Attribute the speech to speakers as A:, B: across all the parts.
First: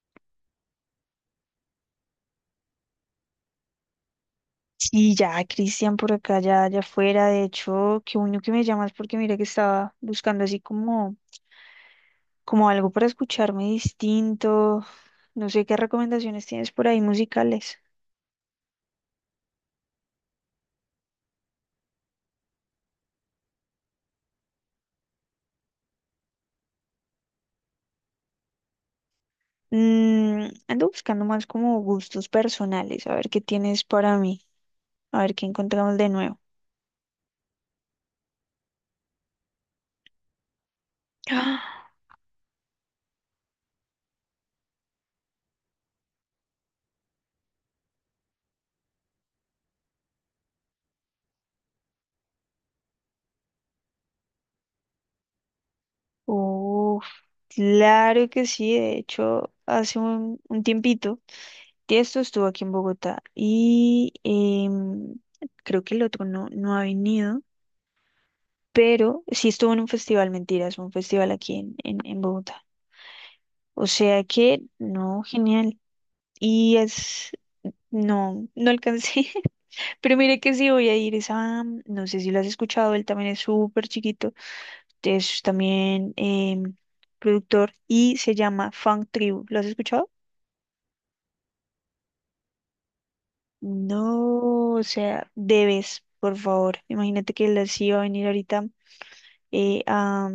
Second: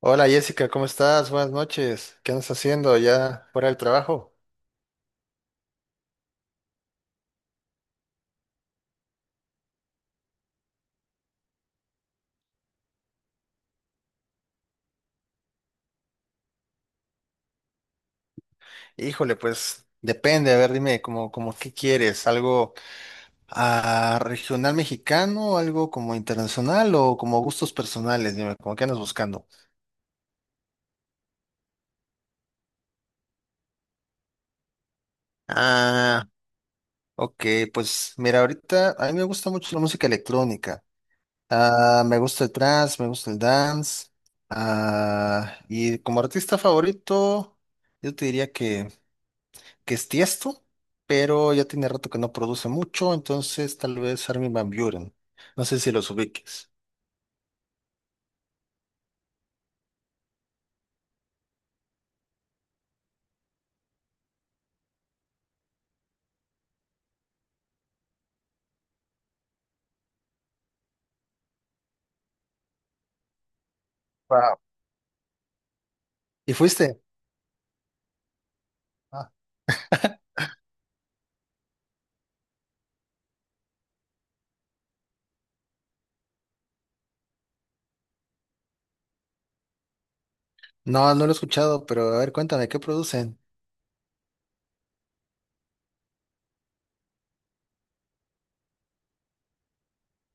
A: Hola Jessica, ¿cómo estás? Buenas noches. ¿Qué andas haciendo ya fuera del trabajo?
B: Sí, ya, Cristian, por acá, ya, ya afuera. De hecho, qué bueno que me llamas porque mira que estaba buscando así como, como algo para escucharme distinto. No sé qué recomendaciones tienes por ahí musicales.
A: Híjole, pues depende. A ver, dime, como qué quieres? ¿Algo regional mexicano? ¿Algo como internacional o como gustos personales? Dime, ¿cómo qué andas buscando?
B: Ando buscando más como gustos personales, a ver qué tienes para mí, a ver qué encontramos de
A: Ah,
B: nuevo.
A: ok, pues mira, ahorita a mí me gusta mucho la música electrónica.
B: ¡Ah!
A: Ah, me gusta el trance, me gusta el dance. Ah, y como artista favorito, yo te diría que es Tiesto, pero ya tiene rato que no produce mucho, entonces tal vez Armin van Buren. No sé si los ubiques.
B: Claro que sí. De hecho, hace un tiempito, Tiesto estuvo aquí en Bogotá y creo que el otro no, no ha venido. Pero sí estuvo en un festival, mentiras, un festival aquí en Bogotá. O sea
A: Wow.
B: que, no, genial.
A: ¿Y
B: Y
A: fuiste?
B: es, no, no alcancé.
A: Ah.
B: Pero mire que sí voy a ir, es a, no sé si lo has escuchado, él también es súper chiquito, es también productor y se llama Funk Tribu. ¿Lo has escuchado?
A: No, no lo he escuchado, pero a ver, cuéntame, ¿qué producen?
B: No, o sea, debes, por favor. Imagínate que él sí va a venir ahorita eh, a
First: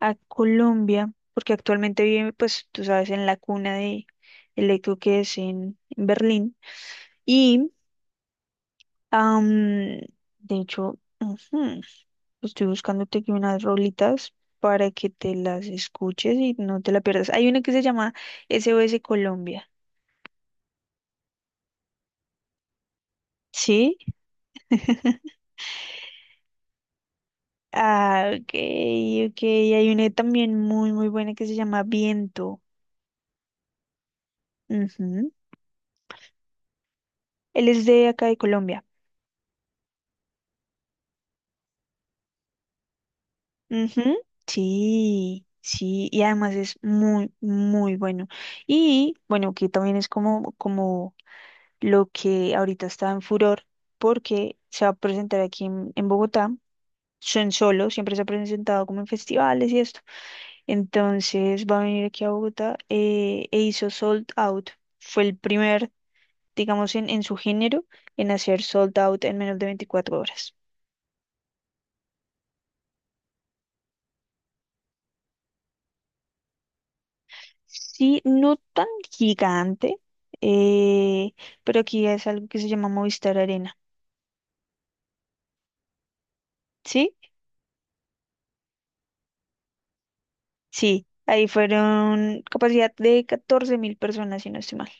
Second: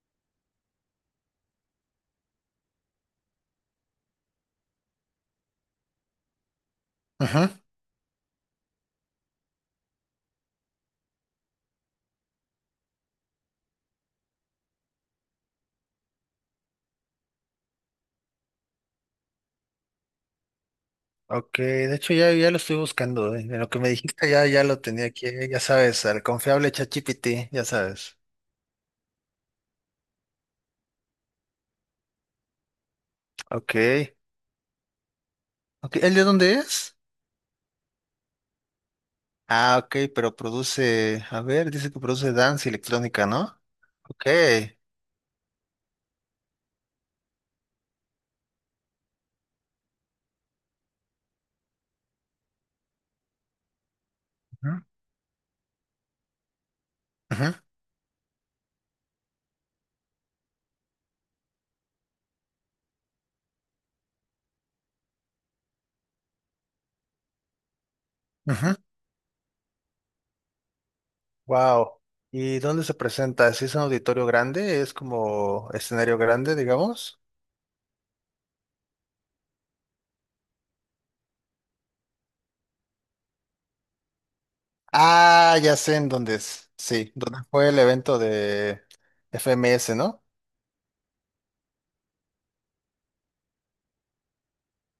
B: a Colombia, porque actualmente vive, pues tú sabes, en la cuna de el eco, que es en Berlín.
A: Ajá.
B: Y, am, de hecho, ujú, estoy buscándote aquí unas rolitas para que te las escuches y no te la pierdas. Hay una que se llama SOS Colombia.
A: Ok, de hecho ya lo estoy buscando, eh. De lo que me
B: ¿Sí?
A: dijiste ya lo tenía aquí, ya sabes, al confiable ChatGPT, ya sabes.
B: Ah, ok, ok. Hay una también muy, muy buena que se llama Viento.
A: Ok.
B: Ujú.
A: Ok, ¿el de dónde es?
B: Él es de acá de Colombia.
A: Ah, ok, pero produce, a ver, dice que produce dance y electrónica, ¿no?
B: Ujú.
A: Ok.
B: Sí, sí, y además es muy, muy bueno. Y bueno, que también es como, como lo que ahorita está en furor, porque
A: Ujú,
B: se va a presentar aquí en Bogotá. Son
A: ujú,
B: solo, siempre se ha presentado como en festivales y esto. Entonces va a venir aquí a Bogotá e hizo Sold Out. Fue el primer, digamos, en su género en hacer
A: ujú.
B: Sold Out en menos de 24 horas.
A: Wow. ¿Y dónde se presenta? ¿Si es un auditorio grande? ¿Es como escenario grande, digamos?
B: Sí, no tan gigante, eh, pero aquí es algo que se llama Movistar Arena.
A: Ah, ya sé en dónde es. Sí,
B: ¿Sí?
A: donde fue el evento de FMS, ¿no?
B: Sí, ahí fueron capacidad de 14 mil personas, si no estoy mal.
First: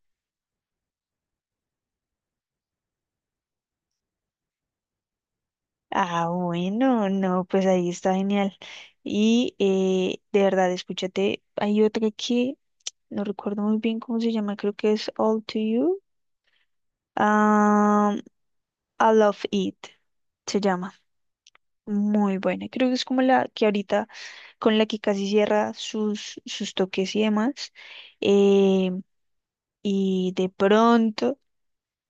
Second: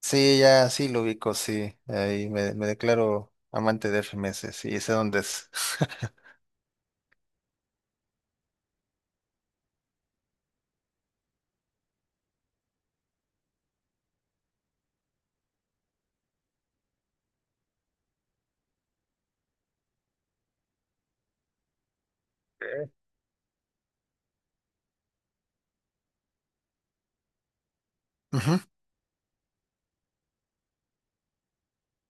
A: Sí, ya, sí lo ubico, sí. Ahí me declaro amante de FMS, sí, sé dónde es.
B: Ah, bueno, no, pues ahí está genial. Y de verdad, escúchate, hay otra que no recuerdo muy bien cómo se llama, creo que es All to You. Ah, I Love It se llama. Muy buena. Creo que es como la que ahorita con la que casi cierra sus toques y demás.
A: Ujú.
B: Eh, y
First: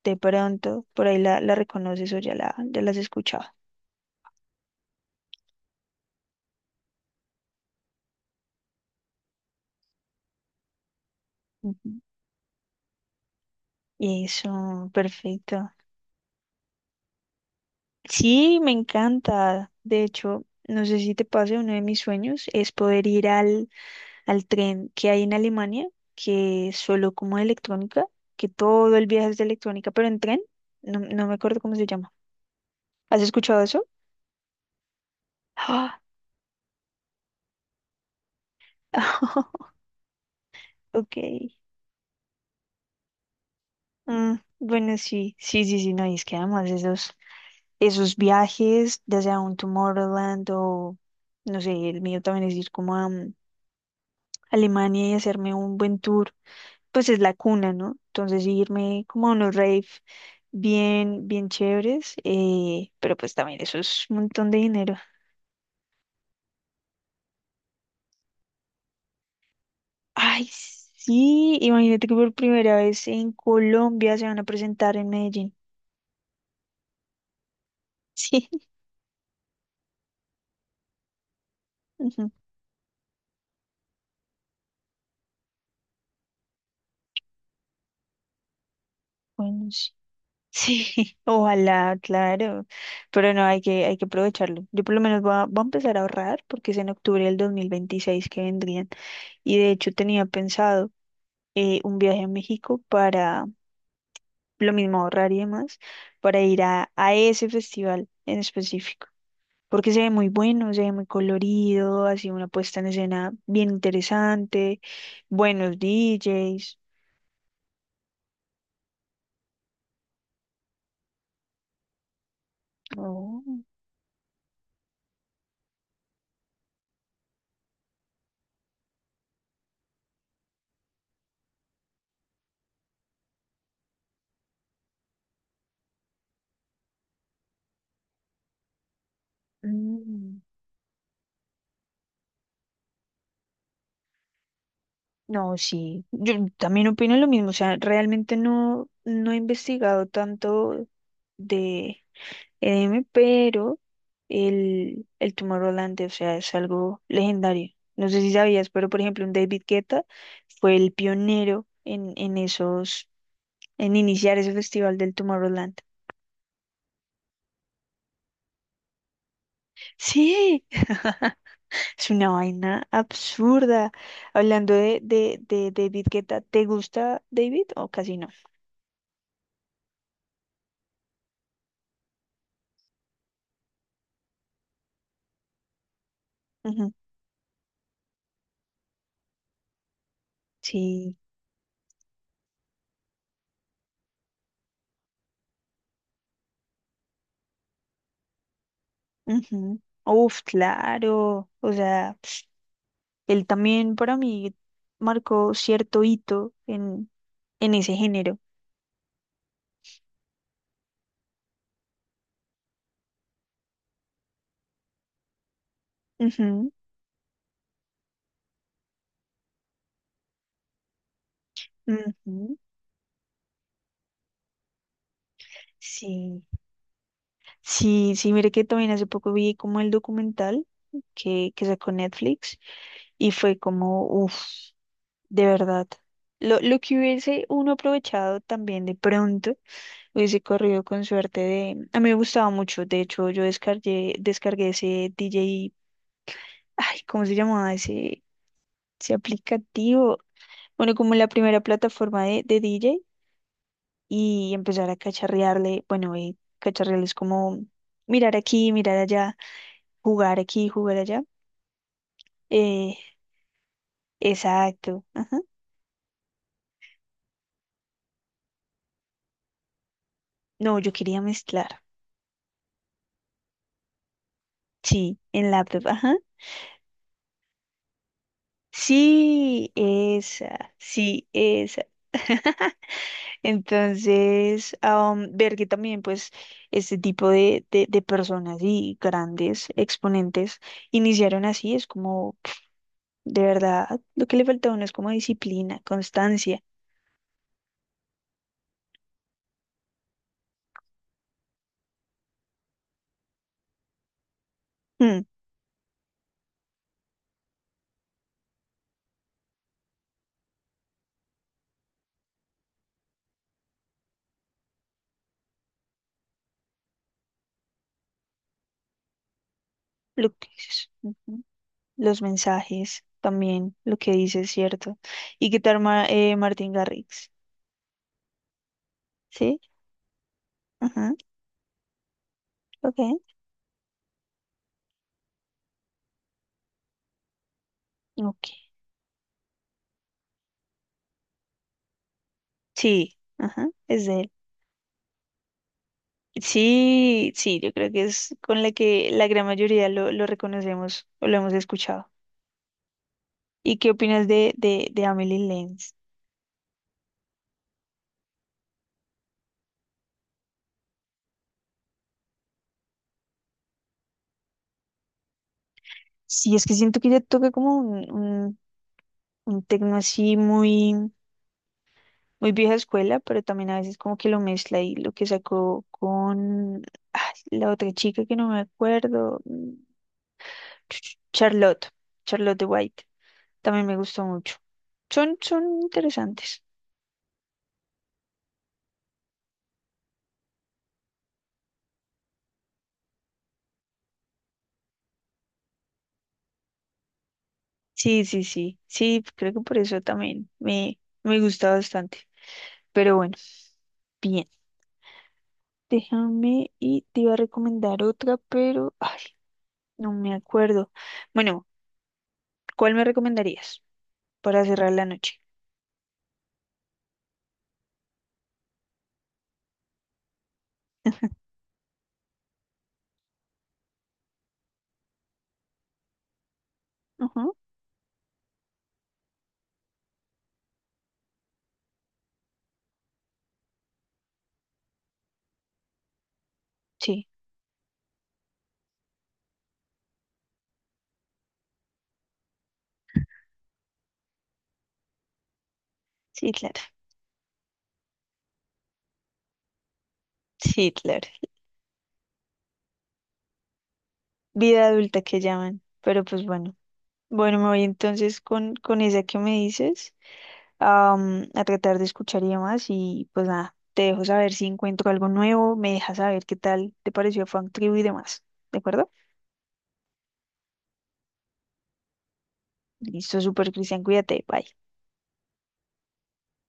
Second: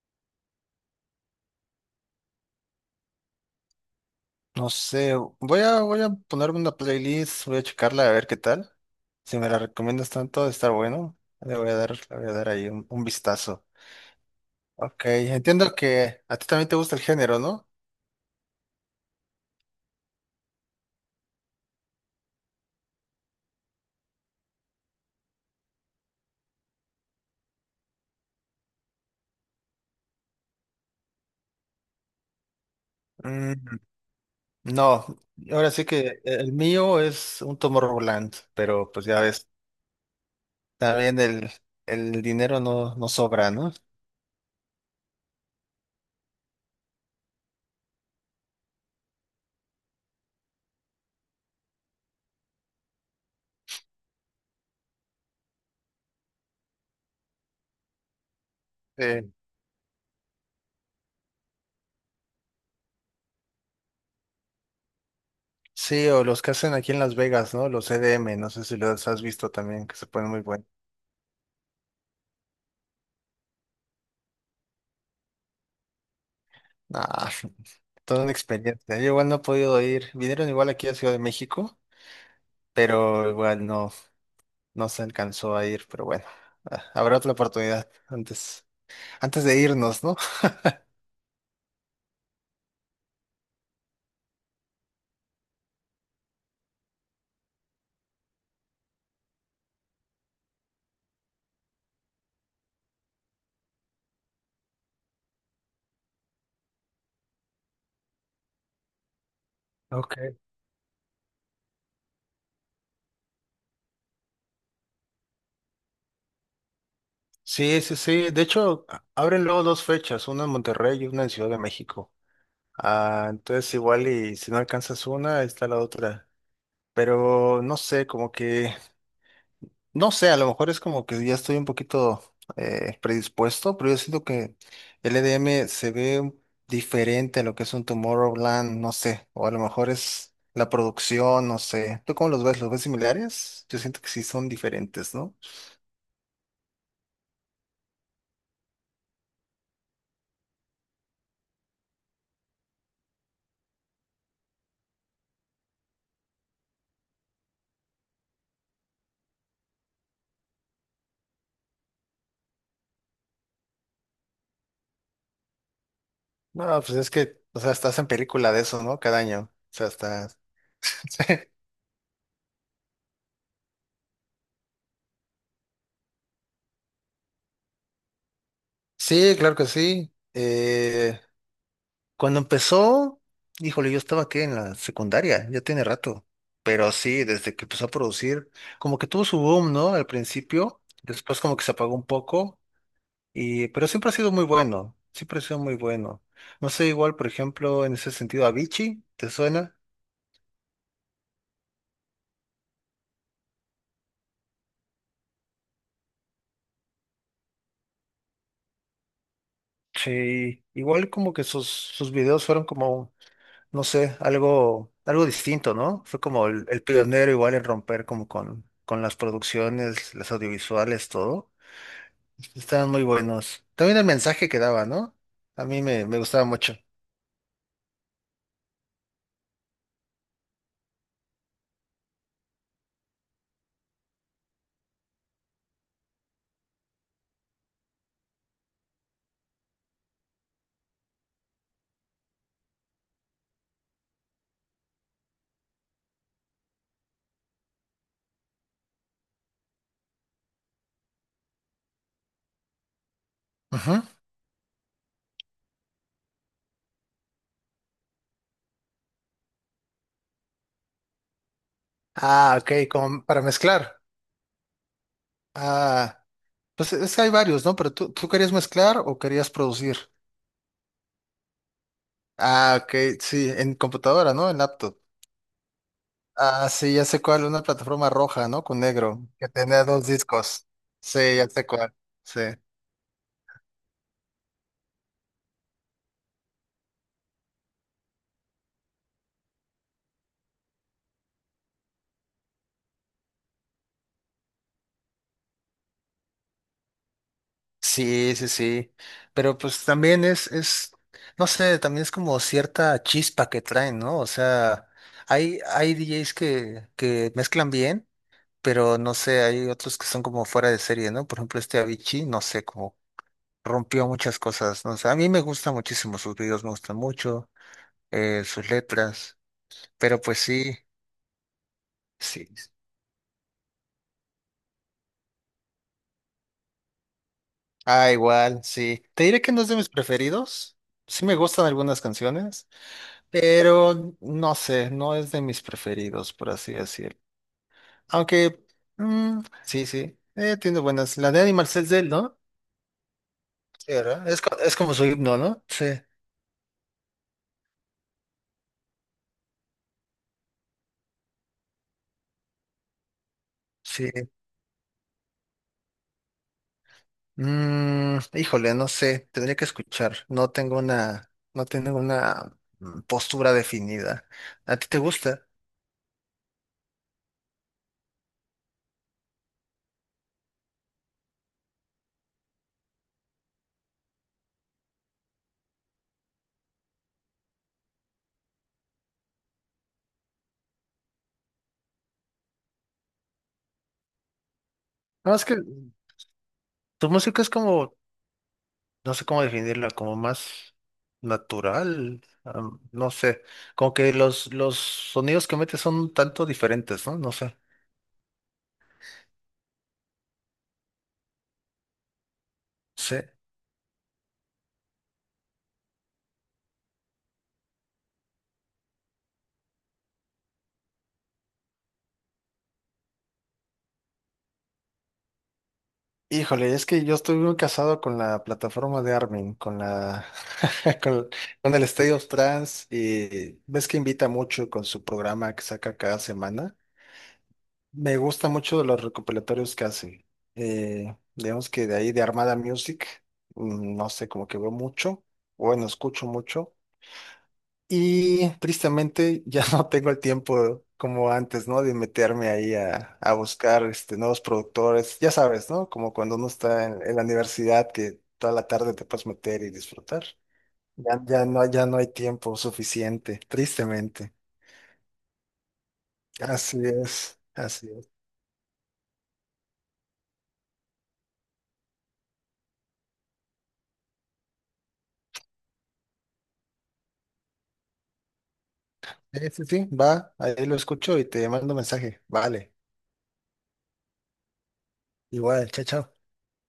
B: de pronto, por ahí la reconoces o ya ya la has escuchado.
A: No sé, voy a ponerme una playlist, voy a checarla a ver qué tal. Si me la recomiendas tanto, está bueno.
B: Ujú.
A: Le voy a dar ahí un vistazo.
B: Eso,
A: Ok,
B: perfecto.
A: entiendo que a ti también te gusta el género, ¿no?
B: Sí, me encanta. De hecho, no sé si te pase, uno de mis sueños es poder ir al tren que hay en Alemania, que es solo como de electrónica, que todo el viaje es de electrónica, pero en tren, no, no me acuerdo cómo se llama. ¿Has escuchado
A: Mm,
B: eso?
A: no, ahora sí
B: Ah,
A: que el mío es un Tomorrowland, pero pues ya ves,
B: ok.
A: también el dinero no sobra, ¿no?
B: Bueno, sí, sí, sí, sí, no, y es que además esos viajes, ya sea un Tomorrowland o, no sé, el mío también es ir como a Alemania y hacerme un buen tour, pues es la cuna, ¿no? Entonces sí, irme
A: Eh,
B: como a unos rave bien, bien chéveres, pero pues también eso es un montón de dinero.
A: sí, o los que hacen aquí en Las Vegas, ¿no? Los EDM, no sé si los has visto también, que se ponen muy
B: Ay,
A: buenos.
B: sí, imagínate que por primera vez en Colombia se van a presentar en Medellín.
A: Ah, toda una experiencia. Yo igual no he podido ir. Vinieron igual aquí a Ciudad de México,
B: Sí.
A: pero igual no, no se alcanzó a ir, pero bueno, habrá otra oportunidad antes de
B: Bueno, sí.
A: irnos, ¿no?
B: Sí, ojalá, claro. Pero no, hay que aprovecharlo. Yo por lo menos voy a empezar a ahorrar porque es en octubre del 2026 que vendrían. Y de hecho tenía pensado un viaje a México para lo mismo ahorrar y demás, para ir a ese festival en específico. Porque se ve
A: Ok.
B: muy bueno, se ve muy colorido, así una puesta en escena bien interesante, buenos DJs.
A: Sí, sí, sí. De hecho, abren luego dos fechas, una en Monterrey y una en Ciudad de México. Ah,
B: Oh,
A: entonces igual y si no alcanzas una, está la otra. Pero no sé, no sé, a lo mejor es como que ya estoy un poquito predispuesto, pero yo siento que el EDM se ve un- diferente a lo que es un Tomorrowland, no sé, o a lo mejor es
B: mm.
A: la producción, no sé. ¿Tú cómo los ves? ¿Los ves similares? Yo siento que sí son diferentes, ¿no?
B: No, sí, yo también opino lo mismo, o sea, realmente no, no he investigado tanto de EDM, pero el Tomorrowland, o sea, es algo legendario. No sé si sabías, pero por ejemplo, un David Guetta fue el pionero en esos, en iniciar ese festival del Tomorrowland.
A: No, pues es que, o sea, estás en película de eso, ¿no? Cada año. O sea, estás.
B: Sí, es una vaina absurda. Hablando de David Guetta, ¿te gusta David o casi no?
A: Sí, claro que sí. Cuando empezó, híjole, yo estaba aquí en la secundaria, ya tiene rato. Pero
B: Ujú.
A: sí, desde que empezó a producir, como que tuvo su boom, ¿no? Al principio,
B: Sí.
A: después como que se apagó un poco, y, pero siempre ha sido muy bueno, siempre ha sido muy bueno. No sé, igual, por ejemplo, en ese sentido, Avicii, ¿te suena?
B: Ujú. Uf, claro. O sea, él también para mí marcó cierto hito en ese género.
A: Sí, igual como que sus videos fueron como no sé, algo, algo distinto, ¿no? Fue como el pionero igual en romper como con las producciones, las audiovisuales, todo.
B: Ujú, ujú.
A: Estaban muy buenos. También el mensaje que daba, ¿no? A mí me
B: Sí.
A: gustaba mucho.
B: Sí, sí, mire que también hace poco vi como el documental que sacó Netflix y fue como, uff, de verdad. Lo que hubiese uno aprovechado también de pronto, hubiese corrido con suerte de… A mí me gustaba mucho, de hecho yo descargué ese DJ, ay, ¿cómo se llamaba ese aplicativo? Bueno, como la primera plataforma de DJ
A: Ujú.
B: y empezar a cacharrearle, bueno, y cacharrearle es como mirar aquí, mirar allá, jugar aquí, jugar allá.
A: Ah, ok,
B: Eh,
A: como para mezclar.
B: exacto, ajá.
A: Ah, pues es que hay varios, ¿no? Pero tú querías mezclar o querías producir.
B: No, yo quería mezclar,
A: Ah, ok, sí, en computadora, ¿no? En laptop.
B: sí, en laptop, ajá.
A: Ah, sí, ya sé cuál, una plataforma roja, ¿no? Con negro, que
B: Sí,
A: tenía dos discos.
B: esa,
A: Sí,
B: sí,
A: ya sé
B: esa.
A: cuál. Sí.
B: Entonces, ver que también, pues, este tipo de personas y grandes exponentes iniciaron así, es como, pf, de verdad, lo que le falta a uno es como disciplina, constancia.
A: Sí, sí, sí. Pero pues también no sé, también es como cierta chispa que traen, ¿no? O sea,
B: Mm,
A: hay DJs que mezclan bien, pero no sé, hay otros que son como fuera de serie, ¿no? Por ejemplo, este Avicii, no sé, como rompió muchas cosas, ¿no? O sea, a mí me gustan muchísimo sus videos, me gustan mucho, sus letras, pero
B: lo que dices, ujú. Los
A: sí.
B: mensajes también, lo que dices, ¿cierto? ¿Y qué tal Martin Garrix?
A: Ah, igual, sí. Te diré que
B: ¿Sí?
A: no es de mis preferidos.
B: Ajá,
A: Sí me gustan algunas canciones.
B: ok.
A: Pero no sé, no es de mis preferidos, por así decirlo. Aunque,
B: Ok.
A: mm, sí, tiene buenas. La de Animal Cells de él, ¿no?
B: Sí, ajá,
A: Sí,
B: es de
A: ¿verdad?
B: él.
A: Es como su himno, ¿no? Sí,
B: Sí, sí, yo creo que es con la que la gran mayoría lo reconocemos o lo hemos escuchado. ¿Y qué
A: sí.
B: opinas de Amelie Lenz?
A: Mm, híjole, no sé, tendría que escuchar. No tengo una postura definida. ¿A ti te gusta?
B: Sí, es que siento que ella toca como un tecno así muy, muy vieja escuela, pero también a veces como que lo mezcla y lo que sacó con ay, la otra chica que no me acuerdo, Charlotte, Charlotte de White, también me gustó mucho.
A: No,
B: Son,
A: es que
B: son interesantes.
A: tu música es como no sé cómo definirla, como más natural, am, no sé, como que los sonidos que mete son un tanto diferentes, ¿no? No sé.
B: Sí, sí, sí, sí, creo que por eso también me gusta bastante. Pero
A: Sí.
B: bueno, bien, déjame y te iba a recomendar otra, pero ay, no me acuerdo. Bueno, ¿cuál me recomendarías para cerrar la noche?
A: Híjole, es que yo estoy muy casado con la plataforma de Armin, con la con, con el State of Trance y ves que invita mucho con su programa que saca cada semana.
B: Ajá.
A: Me gusta mucho los recopilatorios que hace. Digamos que de ahí de Armada Music, mm, no sé, como que veo mucho, bueno, escucho mucho.
B: Sí,
A: Y tristemente ya no tengo el tiempo como antes, ¿no? De meterme ahí a buscar este, nuevos productores. Ya sabes, ¿no? Como cuando uno
B: sí, claro,
A: está en la universidad que toda la tarde te puedes meter y disfrutar.
B: sí, claro.
A: Ya no, ya no hay tiempo suficiente, tristemente.
B: Vida adulta que llaman, pero pues bueno.
A: Así es,
B: Bueno, me voy
A: así es.
B: entonces con esa que me dices. A tratar de escuchar y demás. Y pues nada, te dejo saber si encuentro algo nuevo, me dejas saber qué tal te pareció Frank Tribu y demás. ¿De acuerdo?
A: Sí, sí, sí, va, ahí lo escucho y te mando mensaje. Vale,
B: Listo, súper Cristian, cuídate, bye.
A: igual, chao, chao.